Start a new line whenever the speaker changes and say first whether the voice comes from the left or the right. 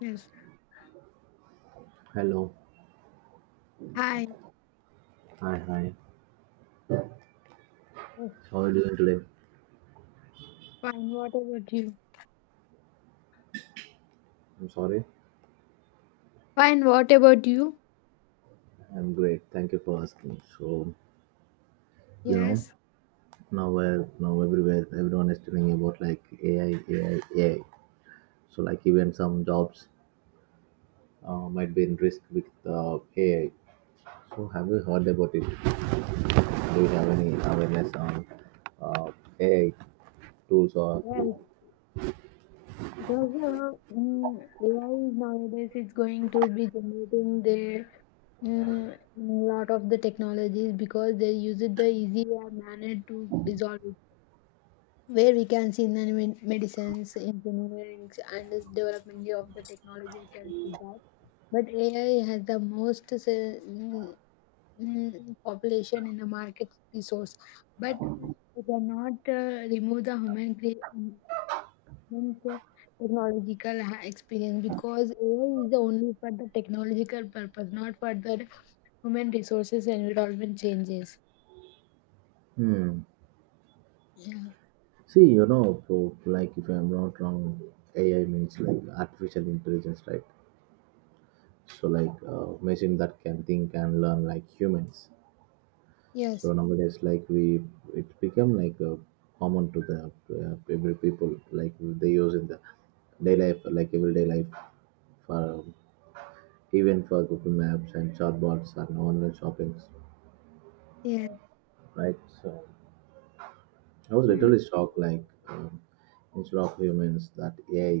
left: Yes.
right: Hello.
left: Hi.
right: Hi, hi.
left: Yes.
right: How are you doing today?
left: Fine. What about you?
right: I'm sorry.
left: Fine. What about you?
right: I'm great. Thank you for asking. You know,
left: Yes.
right: Now where now everywhere everyone is telling about like AI, AI, AI. So like even some jobs might be in risk with AI. So have you heard about it? Do you have any awareness on uh, AI tools or...
left: Well, because AI is nowadays it's going to be generating the lot of the technologies because they use it the easier manner to resolve it. Where we can see in the medicines, engineering, and this development of the technology, we can see that. But AI has the most mm, population in the market resource, but we cannot remove the human cre- human te- technological experience because AI is only for the technological purpose, not for the human resources and environment changes.
right: Hmm.
left: Yeah.
right: See, like if I'm not wrong, AI means like artificial intelligence, right? So like machine that can think and learn like humans. So
left: Yes.
right: nowadays like we, it become like common to the every people, like they use in the day life, like everyday life for even for google maps and chatbots and online shoppings,
left: Yes.
right: right? So I was
left: Hmm.
right: literally shocked, like, instead of humans that AI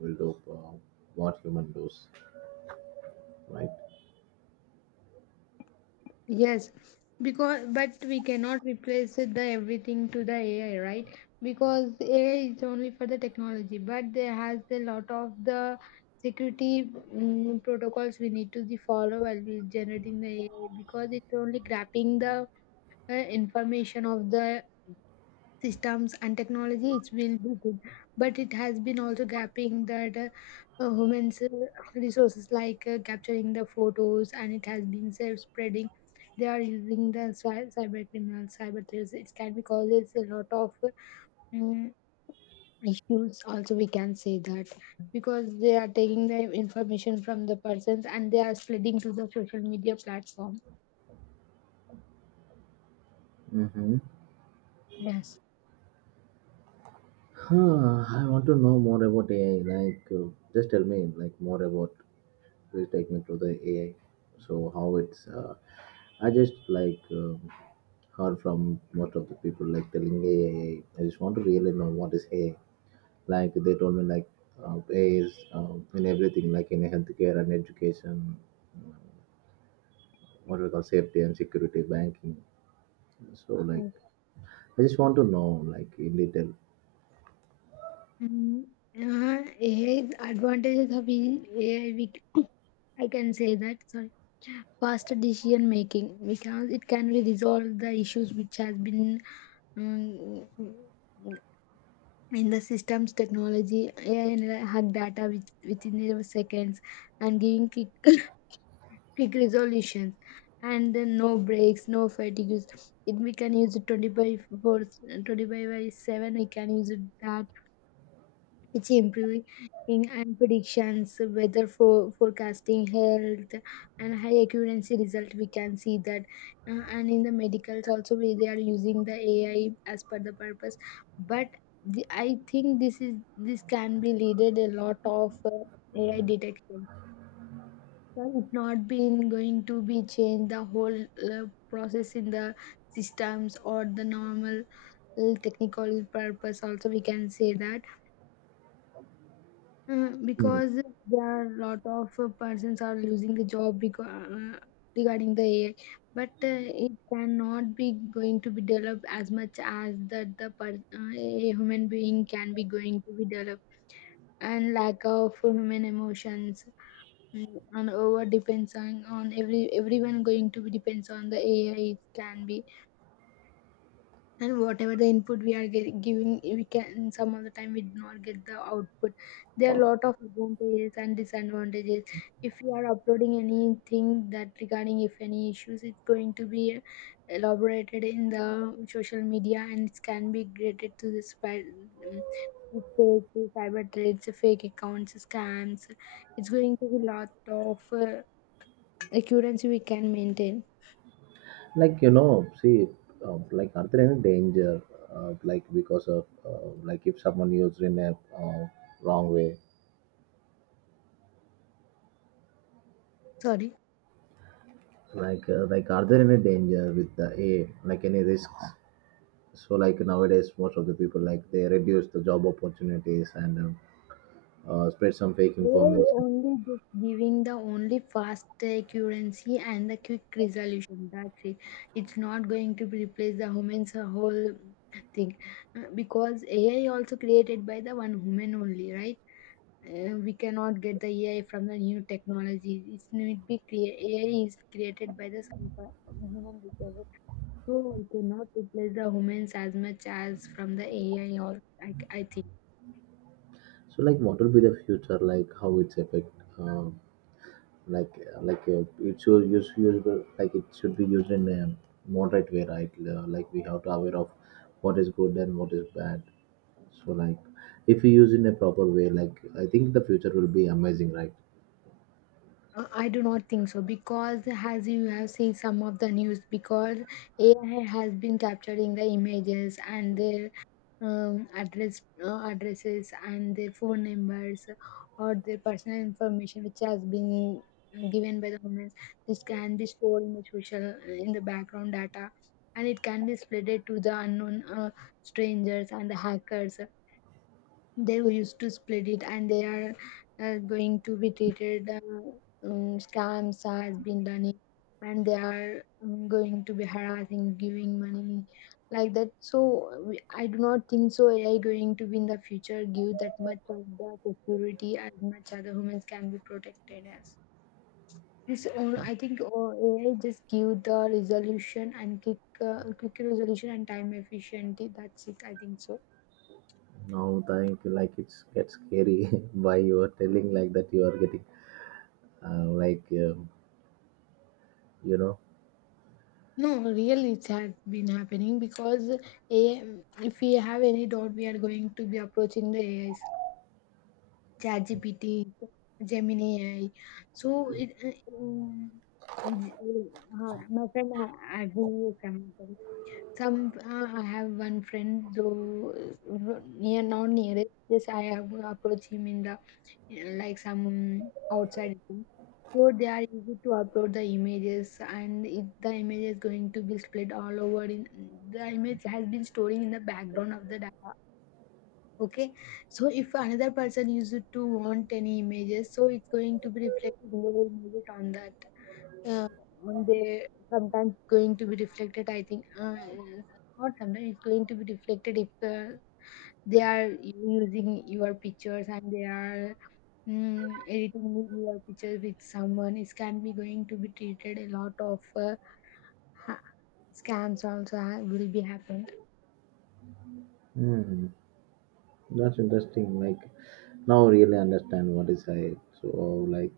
right: will do uh, what human does, right?
left: Yes, because but we cannot replace it the everything to the AI, right? Because AI is only for the technology, but there has a lot of the security protocols we need to the follow while we generating the AI, because it's only grabbing the information of the systems and technology, it will be good, but it has been also gapping that humans resources, like capturing the photos, and it has been self spreading. They are using the cyber criminals, cyber threats, it can be causes a lot of um, issues also, we can say that, because they are taking the information from the persons and they are spreading to the social media platform.
right: Mm-hmm.
left: Yes.
right: Huh, I want to know more about AI. Like, just tell me like more about. Please take me to the AI. So how it's. I just like heard from most of the people like telling AI. I just want to really know what is AI. Like they told me like AI is in everything, like in healthcare and education, what we call safety and security, banking. So like I just want to know like in detail.
left: Mm, AI 's advantages of AI, we I can say that, sorry, faster decision making because it can be resolve the issues which has been um, in the systems technology AI and hug data within the seconds, and giving quick, quick resolutions, and then no breaks, no fatigues, it we can use it 25 by 4, 25 by 7, we can use it that it's improving, and predictions, weather for forecasting, health, and high accuracy result. We can see that. And in the medicals also, they are using the AI as per the purpose. But I think this can be leaded a lot of AI detection. So it's not been going to be changed the whole process in the systems or the normal technical purpose, also, we can say that.
right: Hmm.
left: Because there are a lot of persons are losing the job because, regarding the AI, but it cannot be going to be developed as much as that the a human being can be going to be developed, and lack of human emotions, and over depends on everyone going to be depends on the AI, it can be, and whatever the input we are giving, we can some of the time we do not get the output. There are a lot of advantages and disadvantages. If you are uploading anything that regarding, if any issues, it's going to be elaborated in the social media, and it can be graded to this by um, fake cyber threats, fake accounts scams, it's going to be lot of accuracy we can maintain.
right: Like, you know, see, like are there any danger, like because of, like if someone used in a uh, wrong way,
left: Sorry,
right: like, like are there any danger with the a like any risks? So like nowadays most of the people, like they reduce the job opportunities and spread some fake
left: AI
right: information.
left: only just giving the only fast accuracy and the quick resolution. That's it. It's not going to replace the humans whole thing. Because AI also created by the one human only, right? We cannot get the AI from the new technology. It's need be clear. AI is created by the human resources. So we cannot replace the humans as much as from the AI, or I think.
right: So like what will be the future, like how it's affect, uh, like like, it's use usable, like it should be used in a moderate way, right? Like we have to aware of what is good and what is bad. So like if we use in a proper way, like I think the future will be amazing, right?
left: I do not think so, because as you have seen some of the news, because AI has been capturing the images and their addresses and their phone numbers, or their personal information which has been given by the government. This can be stored in the social in the background data, and it can be spreaded to the unknown strangers and the hackers. They will used to split it, and they are going to be treated, scams has been running, and they are going to be harassing giving money like that. So I do not think so, AI going to be in the future give that much of the security as much as the humans can be protected as this I think, AI just give the resolution and quick, quick resolution and time efficiency, that's it, I think so.
right: Now think like it's gets scary by you are telling like that you are getting, uh, like um, you know
left: No, really, it's had been happening because AI, if we have any doubt, we are going to be approaching the AIs, ChatGPT, Gemini AI. So, j- my friend, I will use some. I have one friend, though nearest. Yes, I have approached him in the, like, some outside thing. So they are easy to upload the images, and if the image is going to be split all over in, the image has been storing in the background of the data. Okay, so if another person used to want any images, so it's going to be reflected in the images on that. Uh, on the sometimes going to be reflected. I think not sometimes it's going to be reflected, if they are using your pictures, and they are editing video or pictures with someone, it can be going to be treated a lot of ha- scams also will be happened.
right: Hmm, that's interesting. Like now, really understand what is I. So like,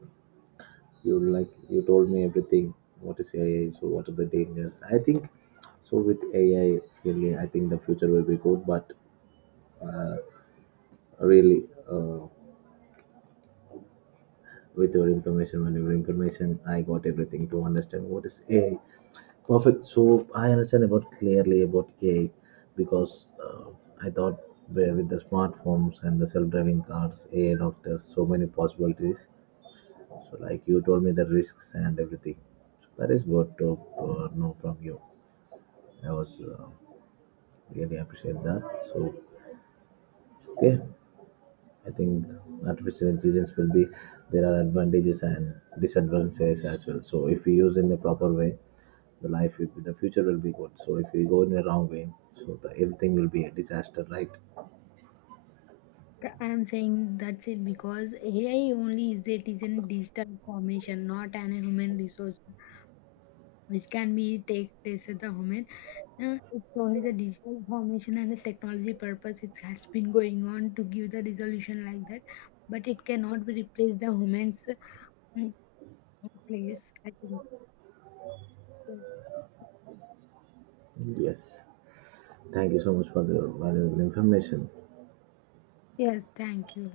right: you, like you told me everything. What is AI? So what are the dangers? I think so. With AI, really, I think the future will be good. But uh, really, uh, with your information, when your information, I got everything to understand what is AI. Perfect. So I understand about clearly about AI because I thought where with the smartphones and the self-driving cars, AI doctors, so many possibilities. So like you told me the risks and everything. So that is good to know from you. I was really appreciate that. So okay, I think artificial intelligence will be, there are advantages and disadvantages as well. So if we use in the proper way, the life will be, the future will be good. So if we go in the wrong way, so the everything will be a disaster, right?
left: I'm saying that's it, because AI only is in digital formation, not an human resource which can be take place at the human. It's only the digital formation and the technology purpose, it has been going on to give the resolution like that, but it cannot be replaced the human's mm, place, I think.
right: Yes. Thank you so much for the valuable information.
left: Yes, thank you.